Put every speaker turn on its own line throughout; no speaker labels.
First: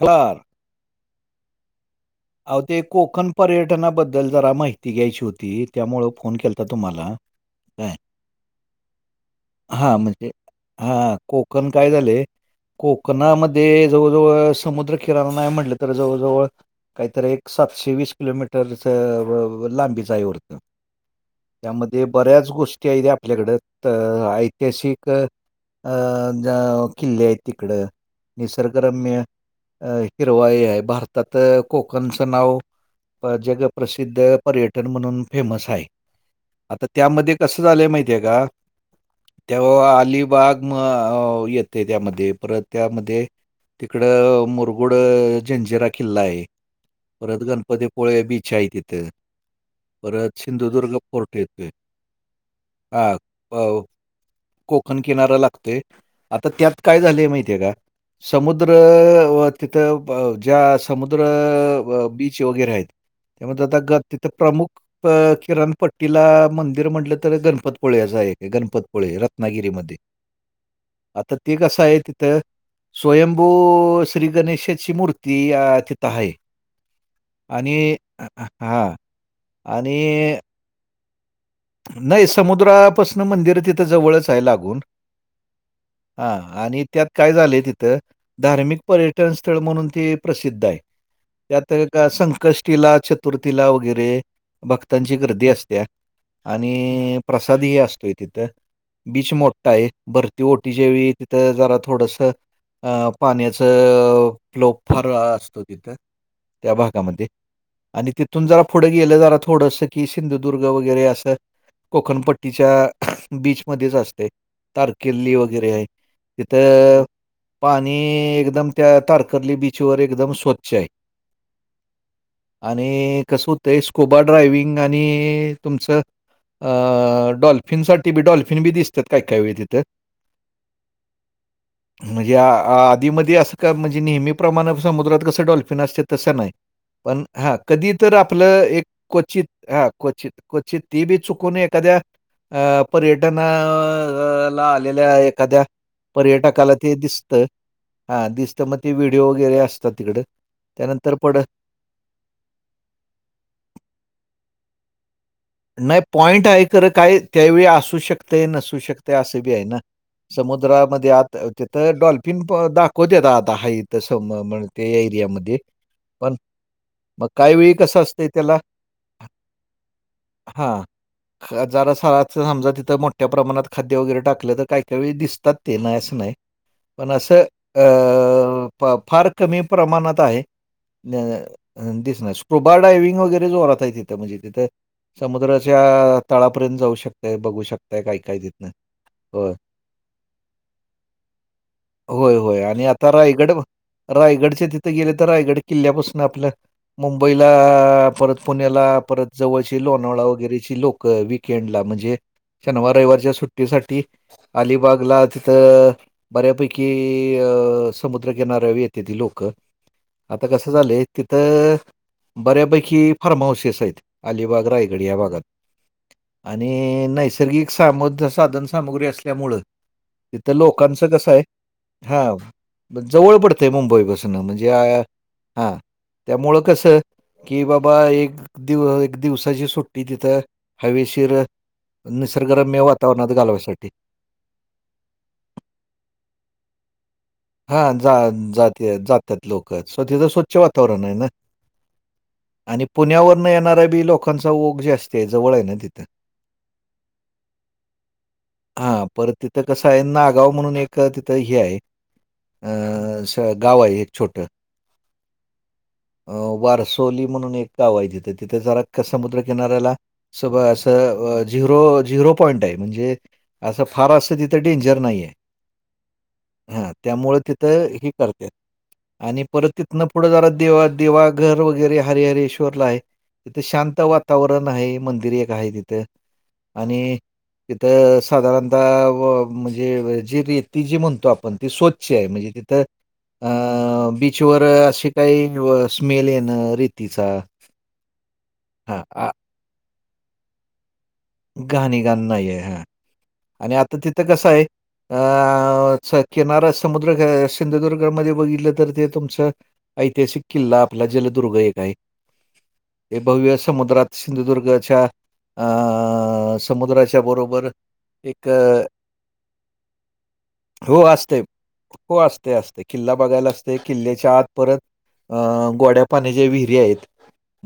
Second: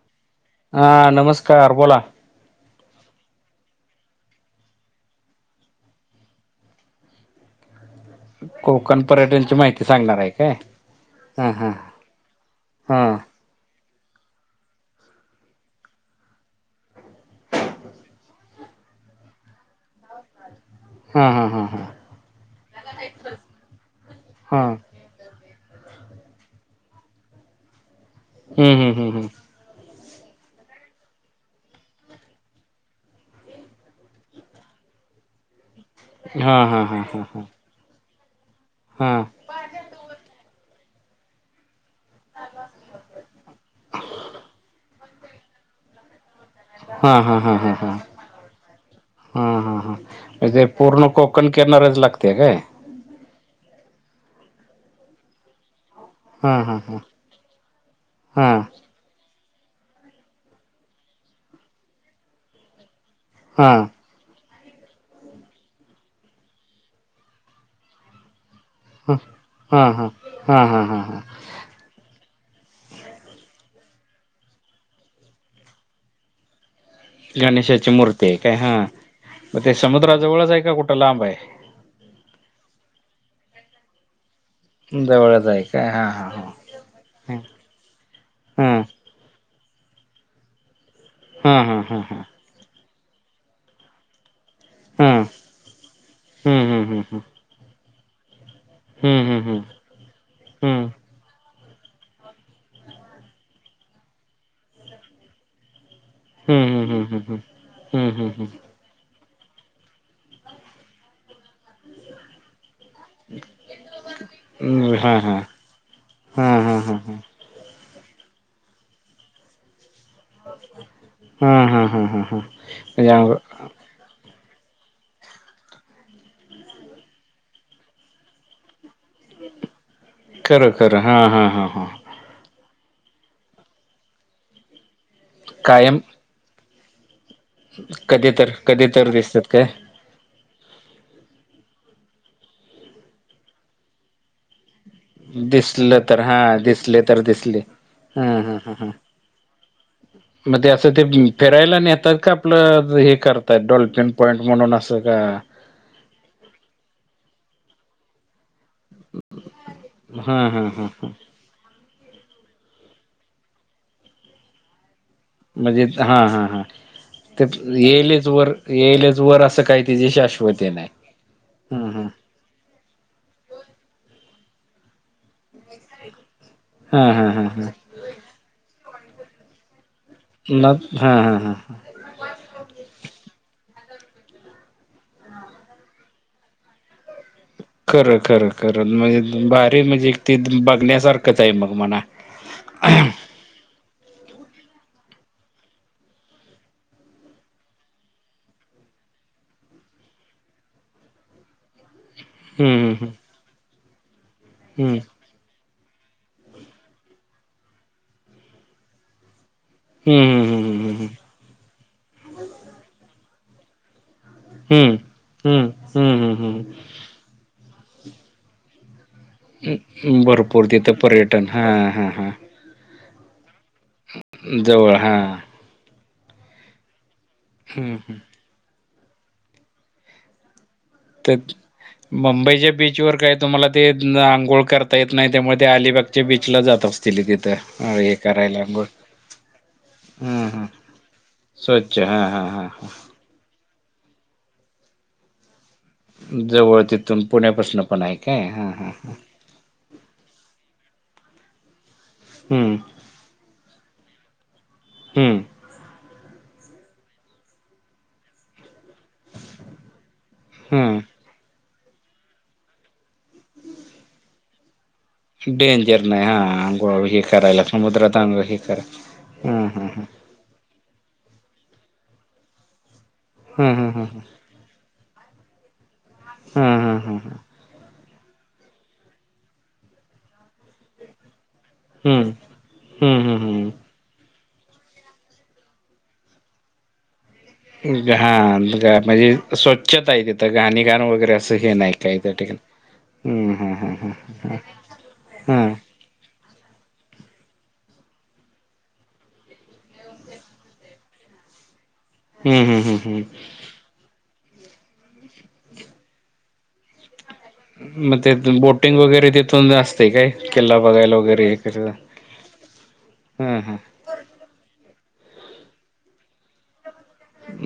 हलार
हा नमस्कार बोला.
अहो ते कोकण पर्यटनाबद्दल जरा माहिती घ्यायची होती त्यामुंळ फोन केलता तुम्हाला. हम.
कोकण पर्यटनची माहिती
हा
सांगणार आहे
म्हणजे
काय
हा कोकण काय झालय.
हा
कोकणामध्ये जवळजवळ समुद्र किराणा नाही म्हटलं तर जवळजवळ काहीतरी एक सातशे वीस किलोमीटर च व व लांबीच हाय वाटत.
हा हा हा हा
त्यामध्ये बऱ्याच गोष्टी आहेत आपल्याकड
हा
ऐतिहासिक अ ज किल्ले आहेत तिकड
हम्म हम्म हम्म
निसर्गरम्य
हम्म
हिरवाई आहे भारतात कोकणचं नाव जगप्रसिद्ध पर्यटन म्हणून फेमस हाय.
हा हा
आता
हा हा
त्यामध्ये
हा
कस झालंय माहितीय का.
हा.
तेव्हा अलिबाग म येत. ते त्यामध्ये परत त्यामध्ये तिकड मुरगुड झंजिरा किल्ला आहे.
हा हा
परत
हा हा हा
गणपतीपोळे बीच आहे तिथं..
हा हा हा
परत
म्हणजे ते
सिंधुदुर्ग
पूर्ण
फोर्ट
कोकण
येतोय.
किनारच लागतेय काय.
हा अ कोकण किनारा लागतोय. आता
हा हा
त्यात
हा
काय झालंय माहितीये का
हा
समुद्र अ व तिथं ब ज्या समुद्र बीच वगैरे आहेत. त्यामुळे
हा
आता
हा
ग तिथं प्रमुख किराणपट्टीला मंदिर म्हटलं तर गणपत पोळ्याच आहे गणपत पुळे
हा
रत्नागिरीमध्ये
हा हा हा हा
आता ते कसं आहे. तर स्वयंभू श्री गणेशाची मूर्ती आ तिथ हाय.
गणेशाची मूर्ती आहे काय हा मग ते
आणि
समुद्राजवळच आहे का कुठं लांब आहे.
नाही समुद्रापासून मंदिर तिथं जवळच हाय लाग लागून
जवळच आहे काय हा हा
आ
हा
आणी त्यात काय झालय तिथं धर्मिक
हा
पर्य टन स्थळ म्हणून ते प्रसिद्ध हाय
हा हा हा
त्यात
हा हा
संकष्टी ला छ चतुर्थीला वगैरे भक्तांची
हम्म
गर्दी असत्या.
हम्म हम्म
आणि प्रसादही असतोय तिथं
हम्म
बीच
हम्म
मोठा आहे भरती ओटी
हम्म
च्यावेळी तिथं जरा थोडस अ पाण्याच फ्लोप फार असतो तिथं त्या
हम्म हम्म हम्म हम्म
भागामध्ये आणि
हम्म हम्म हम्म
तिथून जरा पुढ गेले जरा थोडंसं कि सिंधुदुर्ग वगैर असं तर कोकणपट्टीच्या बीचमध्येच असते तारकिर्ली वगैरे आहे.
हा हा हा
तिथं
हा.
पाणी एकदम त्या तारकर्ली बीच बीच वर एकदम स्वच्छ हाय
हां हां हां हां हां हां म्हणजे
आणि
अंग
कस होतंय. स्कुबा ड्रायविंग आणि तुमचं अ डॉल्फिन साठी बी डॉल्फिन बी दिसते. त काय काय वेळी तिथं.
खरं खरं हां हां हां हां
म्हणजे आ आधीमधी असं का म्हणजे नेहमी प्रमाण समुद्रात कसं डॉल्फिन
कायम
असत्यत तसं नाही. पण हा कधी तर आपलं एक
कधी तर
क्वचित
दिसतात काय
हा क्वचित क्वचित ती बी चुकून एखाद्या अ पर्यटनं ला आलेल्या एखाद्या
दिसलं तर हा
पर्यटकाला ते
दिसले तर
दिसत.
दिसले
हा दिसतं मग ते व्हिडिओ वगैरे असतात तिकड
मग ते असं ते
त्यानंतर पड
फिरायला नेतात का आपलं हे करताय डॉल्फिन पॉईंट म्हणून असं का?
नाही पॉइंट आहे खरं काय त्यावेळी असू शकत नसू दिसू शकते असं बी आहे ना
हा हा हा हा
समुद्रामध्ये आत तिथं डॉल्फिन पण दाखवतेत आत हाय इथ ते समुद्रामध्ये ते एरियामध्ये.
म्हणजे हा
पण
हा हां
मग
ते
काही वेळी कसं
येईलच
असतंय
वर येईलच वर असं काय त्याची शाश्वती
हा
नाही. हम्म
जरास
हम्म
आत समजा तीथं मोठ्या प्रमाणात खाद्य वगैरे टाकलं तर काही काही का वेळी दिस दिसतात ते नाही अस नाही
हा
पण अस
हा हा हा
फार कमी प्रमाणात आहे
ना हा हा हा ह
अ दिसन [unintelligible] स्कुबा ड्रायव्हिंग वगैरे जोरात आहे तिथं म्हणजे तिथं समुद्राच्या तळापर्यंत जाऊ शकत.
खरं खरं खरं म्हणजे
होय.
भारी म्हणजे ती बघण्यासारखंच आहे मग म्हणा.
होय होय आणि आता रायगड रायगडच्या तिथं गेले तर रायगड किल्ल्यापासून आपल्या मुंबईला परत पुण्याला परत जवळ लोणावळा वैगेरे ची लोक विकेंड ला म्हणजे
हम्म
शनिवार रविवारच्या सुट्टीसाठी
हम्म
अलिबागला तिथं बऱ्यापैकी अ समुद्रकिनाऱ्यावर येतेती लोकं.
हम्म
आता कसं झालंय
हम्म
तिथं बऱ्यापैकी फार्महाऊसेस आहेत.
हम्म
रायगड या भागात
हम्म हम्म
आणि
हम्म
नैसर्गिक सामाद साधनसामग्री असली त्यामुळ तिथं
भरपूर
लोकांचं कसं आहे
पर्यटन हा हा हा
हां जवळ पडतंय मुंबईपासून म्हणजे
जवळ हा
हा त्यामुळ कसं कि बाबा
हम्म
एक दिव एक दिवसाची सुट्टी तिथं हवेशीर
तेच मुंबईच्या
निसर्गरम्य
बीचवर
वातावरणात
काय तुम्हाला ते
घालवायसाठी
आंघोळ करत ता येत नाही त्यामुळे ते अलिबागच्या बीच ला जात असतील तिथं.
हा
हे
जात
करायला
जातात
आंघोळ
जात्यात लोक तिथं
हम्म
स्वच्छ
हम्म
वातावरण आहे ना.
स्वच्छ हा हा हा
आणि पुण्यावर न येणाऱ्या बी लोकांचा ओघ जास्ती हाय जवळ आहे ना तिथंन.
जवळ तिथून पुण्यापासून पण आहे काय हा हां हां.
तर कसं आहे नागाव म्हणून एक तिथं हे आहे.
हम्म
अ, स गाव आहे एक छोटं.
हम्म
अ वारसोली म्हणून एक गाव आहे तिथे तिथे जरा समुद्र किनाऱ्याला सगळ अस
हम्म
अं झिरो झिरो पॉईंट आहे म्हणजे असं फार असं तिथं डेंजर नाही आहे.
डेंजर नाही हा
हां,
अंघोळ हे
त्यामुळे
करायला
तिथं
समुद्रात अंग
करतात
हे
आणि
करायला
परत
ह हं
तिथनं पुढं जरा देवा देवाघर वगैरे हरेहरेईश्वरला आहे तिथं
हं हं
शांत
हं हं
वातावरण नाही मंदिर एक आहे तिथ
हं
आणि
हं
तिथं साधारणतः म्हणजे जी रेती जी म्हणतो आपण ती स्वच्छ
हं
आहे म्हणजे तिथं
हं हं
अ
हं
बीचवर असे काही स्मेल येन रेतीचा
हा ग
हां, आ,
म्हणजे स्वच्छता आहे तिथं घाणी घाण वगैरे असं हे नाही
घाणी घाण
काय त्या
नाही
ठिकाणी
आहे हा
हं
आणि
हं हं
आता
हं
तिथं कसं
हं
अ किनारा समुद्र सिंधुदुर्गामध्ये बघितलं तर ते तुमचं. ऐतिहासिक किल्ला आपला जलदुर्ग एक आहे
हं हं हं
हे
हं
भव्य समुद्रात सिंधुदुर्गच्या अ समुद्राच्या बरोबर
मग ते
एक अ,
बोटिंग वगैरे तिथून असते काय किल्ला
हो
बघायला
असते.
वगैरे
हो असते असते. किल्ला बघायला
हां
असते
हां
किल्ल्याच्या आत परत अ गोड्या पाण्याच्या विहिरी आहेत.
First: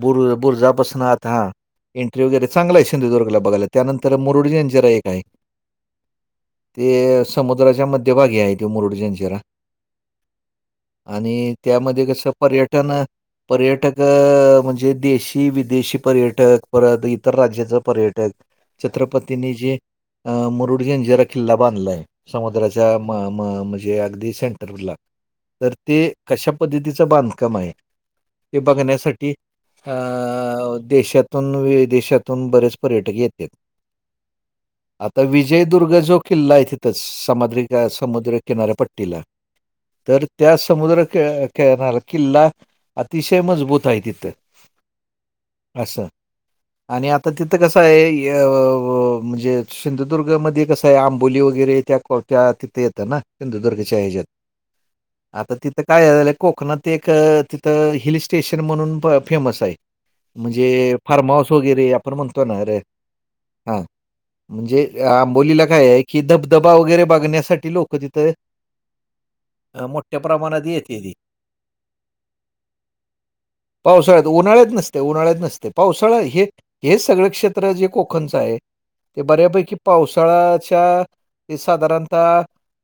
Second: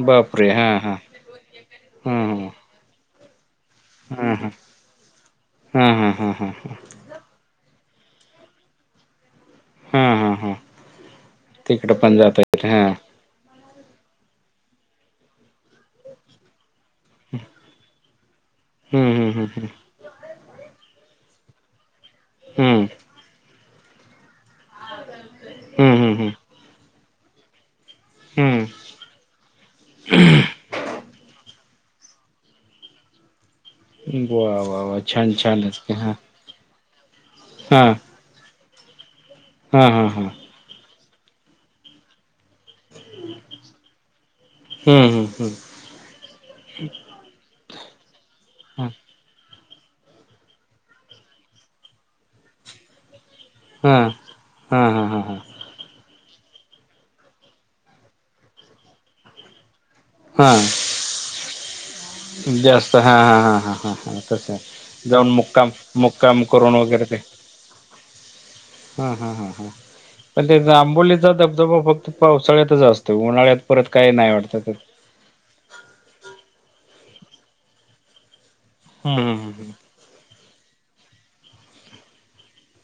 बुर
बापरे हां हां
बुरजापासन आत हा एंट्री
हं
वगैरे चांगलाय सिंधुदुर्गला बघायला त्यानंतर
हं हं हं
मुरूड जंजिरा एक हाय
हा हा हा हा हा
ते असं समुद्राच्या मध्यभागी हाय त्यो मुरुडजंजिरा.
हा हा हा
आणि
तिकडं
त्यामध्ये
पण
कस
जाता येत हा
पर्यटन पर्यटक म्हणजे देशी विदेशी पर्यटक परत इतर राज्याचं पर्यटक
हम्म हम्म
छत्रपतीनी जे अ मुरुड जंजिरा किल्ला बांधलाय
हम्म
समुद्राच्या म म म म्हजे अगदी सेंटरला तर ते
हम्म हम्म हम्म हम्म
कशा पद्धतीचं चं बांधकाम हाय ते
हम्म
बघण्यासाठी अ देशातून विदेशातून बरेच पर्यटक येत्यात.
वा वा वा छान छानच की हा
जो किल्ला हाय तिथच सामद्रिक
हा
समुद्र किनाऱपट्टीला.
हा हा
तर
हा
त्या समुद्र क केणार किल्ला अतिशय मजबूत हाय तिथ
हम्म हम्म हम्म
असं आणि आता तिथ ते कसंय य
हा
व म्हणजे सिंधुदुर्गमध्ये कसंय आंबोली वगैरे त्या को त्या तिथे येतं ना
हा
सिंधुदुर्गच्या ह्याच्यात
हा हा हा
आता ति ते काय झालं कोकणात एक तिथं हिल स्टेशन म्हणून फेमस हाय.
हा हा
म्हणजे फार्म हाऊस वगैरे आपण म्हण कं नाय रे हा म्हणजे
जाऊन
आंबोलीला
मुक्काम
काय ये की
मुक्काम
धबधबा
करून
वगैरे
ते
बघ न्यासाठी लोक तीत
हा हा हा हा
मोठ्या प्र
पण ते आंबोलीचा धबधबा फक्त पावसाळ्यातच असतो उन्हाळ्यात परत काय नाय वाटतं पर
ते उन्हाळ्यात नसते पावसाळा हे हे सगळं क्षेत्र जे कोकणचं आहे ते
हम्म हम्म
बऱ्यापैकी पावसाळ्याच्या हे साधारणतः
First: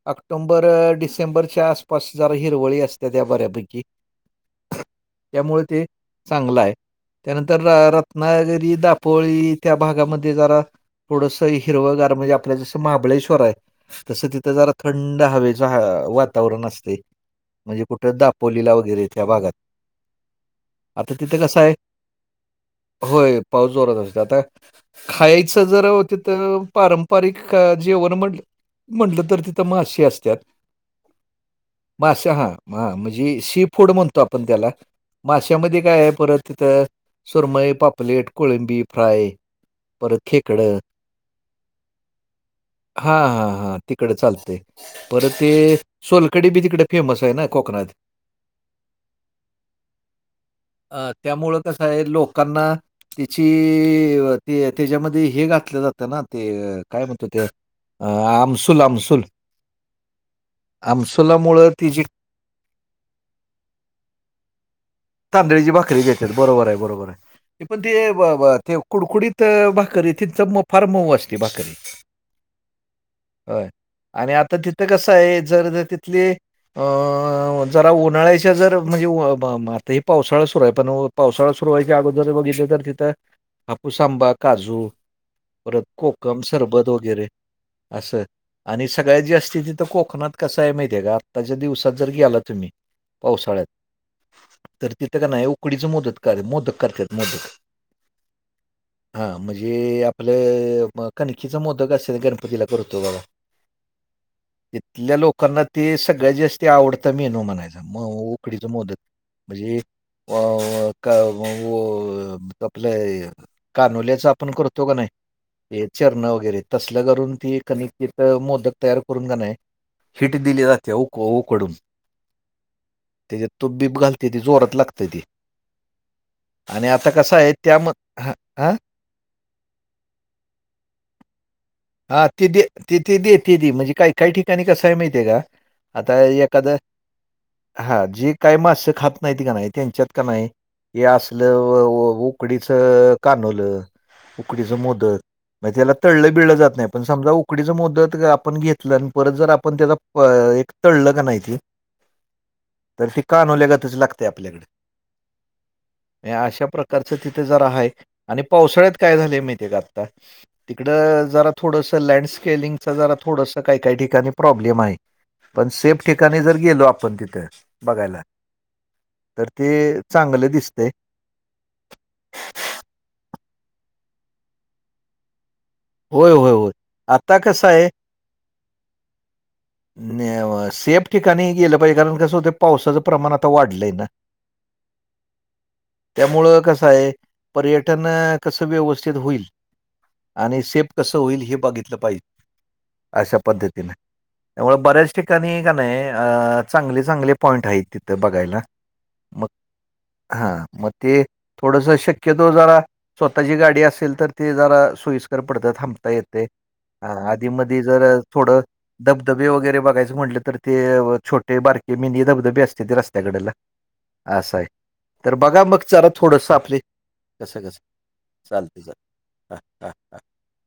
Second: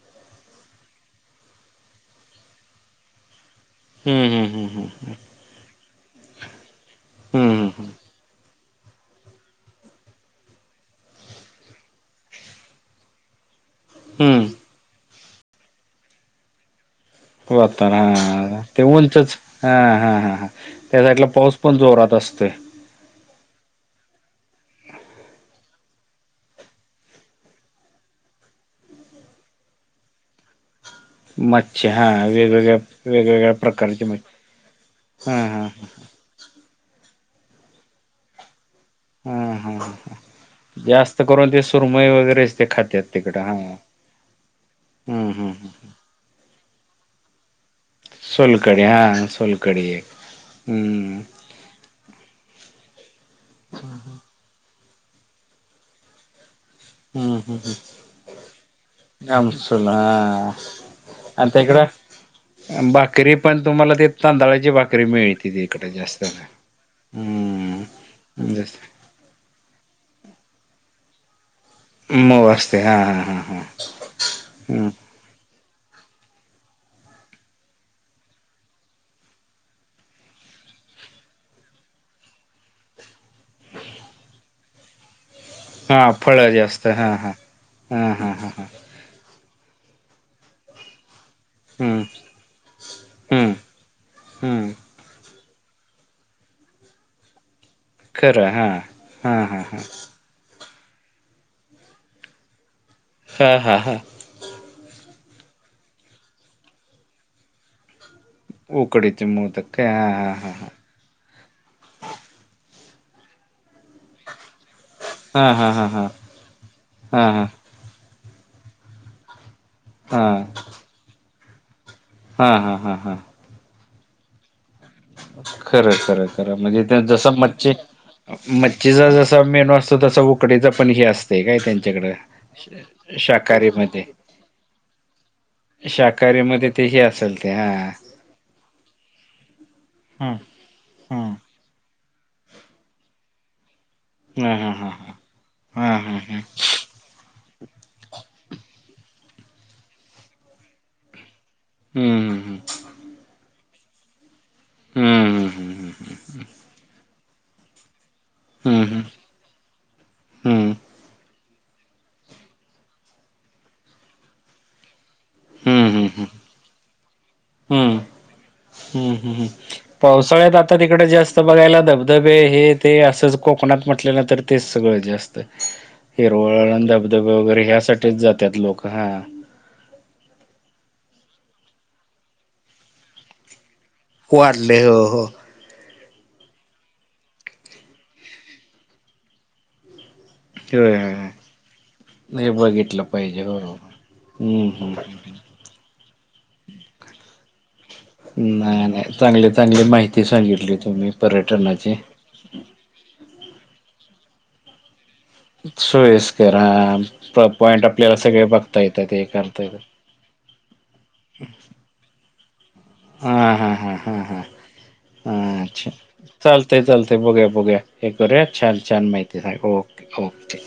ऑक्टोंबर डिसेंबरच्या आसपास जरा हिरवळी असत्याता जरा बऱ्यापैकी
हम्म हम्म हम्म हम्म
त्यामुळ ते चांगलं हाय त्यानंतर
हम्म हम्म
रत त्नागिरी दापो पोळी त्या भागामध्ये जरा थोडस हिरवगार म्हणजे आपला जसं महाबळेश्वर हाय तसं
हम्म
तिथं जरा थंड हवेच ह वातावरण असतय.
होता नाते
त्या
उंचच
भागात.
हा हा हा
आता
त्यासाईटला
तिथं
पाऊस
कसं आहे
पण जोरात असतय.
होय पाऊस जोरत असत आता खायचं जरा तिथं पारंपरिक जेवण म्हटलं म्हंणलं तर तिथं मासे असत्यात.
मच्छी
मासे हा
वेगवेगळ्या
हा म्हणजे
वेगवेगळ्या
सी फूड
प्रकारची
म्हणतो
मच्छी
आपण त्याला
हा हा
माशमध्ये काय ये परत तिथं सुरमई, पापलेट, कोळंबी फ्राय,
हूं हूं हूं
परत खेकडं
हूं जास्त करून ते सुरमई वगैरेच ते खात्यात तिकड हा
तिकडे चालतय परत ते
हम्म
सोलकडी बी तिकड फेमस हाय ना कोकणात
सोलकडी हा सोलकडी एक
अ,
हम्म
त्यामुळं कसं हाय लोकांना तिची वत ते त्याज्यामध्ये हे घातलं जातं ना ते अ काय
हूं
म्हणतो ते
हूं
अ, आमसूल, आमसूल.
हम्म आमसूल हा आणि
आमसुलामुळं ती जी
तिकड भाकरी पण तुम्हाला ते तांदळाची भा
तांदळीची भाकरी देत्यात बरोबर हाय बरोबर हाय ये पण
हम्म
ते ब ब
जस
ते कुडकुडीत त भाकरी तिचं म फार मऊ असते भाकरी
मऊ असते हा हा हा हा
होय आणि आता तिथं
हम्म
कसंय जर जर ति तिथले अ जरा उन्हाळ्याच्या जर म्हणजे व म म म ते पावसाळा सुरू हाय पण पावसाळा सुरु व्हायच्या अगोदर बघितल तर तिथं हापूस आंबा, काजू परत
हा
कोकम
फळ जास्त
सरबत
हा
वगैरे
हा हा
असं
हा हा हा
आणि सगळ्या जी असति तिथ कोकणात कस आहे माहितीय आहे का आत्ताच्या दिवसात
हम्म
जर गेला तुम्ही
हम्म
पावसाळ्यात
हम्म
तर तिथं का नाही उकडीचं मोदक कर मोदक करते मोदक
खरं हां हां हां हां
आपले कणखीचा मोदक असेल गणपतीला करतो बाबा
हा हा हा
तिथल्या लोकांना ते सगळ्यात जास्ती आवडत मीनो म्हणायच म उकडीच मोदत
उकडीचे मोदक
म्हणजे
काय हा हा
अ आपलं कानोल्याच आपण करतो तो का नाही
हा हा
ते
हा हा
चरण वगैरे तसल्या
हा
करून
हा हा
ती कनिकित मोदक तयार करून काय नाही
हा
सिटी दिली जाते क उकडून
हा हा हा हा
त्याच्या तुप बीब घालते ते जोरत लागते ती.
खरं खरं खर
आणि
म्हणजे
आता
जस
कसं आहे
मच्छ
त्याम हां, हां?
मच्छीचा जस मेनू असतो तसा तुकडीच पण हे असते काय त्यांच्याकडे
हां, ते दे ते ते देते
शाकाहारी
ती म्हणजे
मध्ये
काही काही ठिकाणी कसं आहे माहिती आहे का, आता
शाकाहारी मध्ये
एखादं
तेही असेल ते हा
हां, जे काही मास्सं खात नाहीती का नाही त्यांच्यात का
हा
नाही हे
हा
असलं उकडीच कानवलं
हा
उकडीच
हा हा
मोदक त्याला
हा हा
तळलं
हा
बिळलं जात नाही पण समजा उकडीचा मोदक आपण घेतलं आणि परत जर आपण त्याचा परत तळलं का नाहीते
हम्म हम् हम्
तर ती कानोवल्यागातच लागते
हम्म हम्म हम्म
आपल्याकडे अशा प्रकार तिथे जर आहे आणि पावसाळ्यात
हम्म
काय झालेय माहितीय का आता
हम्म
तिकडं जरा थोडसं लँडस्केलिंगच जरा थोडस काही काही ठिकाणी प्रॉब्लेम आहे पण
हम्म
सेफ
हम्म हम्म
ठिकाणी जर गेलो आपण तिथे
हम्म
बघायला
हम्म हम्म
तर ते चांगलं
पावसाळ्यात आता
दिसतंय.
तिकडे जे असतं जा बघायला धबधबे हे ते असंच कोकणात म्हटलेलं तर तेच सगळं जास्त
होय होय होय.
हिरवळण धबधबे
आता
वगैरे
कसं आहे
ह्यासाठीठीच जातात लोक हा
सेफ ठिकाणी गेलं पाहिजे कारण कसं होत पावसाचं प्रमाण आता वाढलंय ना
वाढले हो हो
त्यामुळं कसं आहे पर्यटन कसं व्यवस्थित होईल आणि
होय
सेप
होय
कसं
होय.
होईल हे बघितलं पाहिजे
हे बघितलं
अशा
पाहिजे हो हो.
पद्धतीने
हम्म
त्यामुळे
हम्म हम्म.
बऱ्याच ठिकाणी का नाही अ चांगले चांगले पॉईंट आहेत तिथ बघायला
नाही नाही
मग
चांगली चांगली माहिती
हा
सांगितली
मग
तुम्ही
ते थोडस
पर्यटनाची
शक्य तो जरा स्वतःची गाडी असेल तर ते जरा सोईस्कर पडदा थांबता येते
सोयस्कर हा
आधी मध्ये
पॉइंट
जर
आपल्याला सगळे
थोडं
बघता येतात हे
धबधबे
करता
वगैरे
येतात
बघायचं असं म्हटलं तर ते छोटे बारके मनी धबधबे असते की रस्तावर
हा हा हां हा हां
तर बघा
हा
मग
अच्छा
जरा थोडंसं आपले
चालतय चालतय बघूया
कसं-कसं
बघूया हे करूया छान
चालतंय, चालतंय.
छान माहिती स
हां, हां.
ओके हो ओके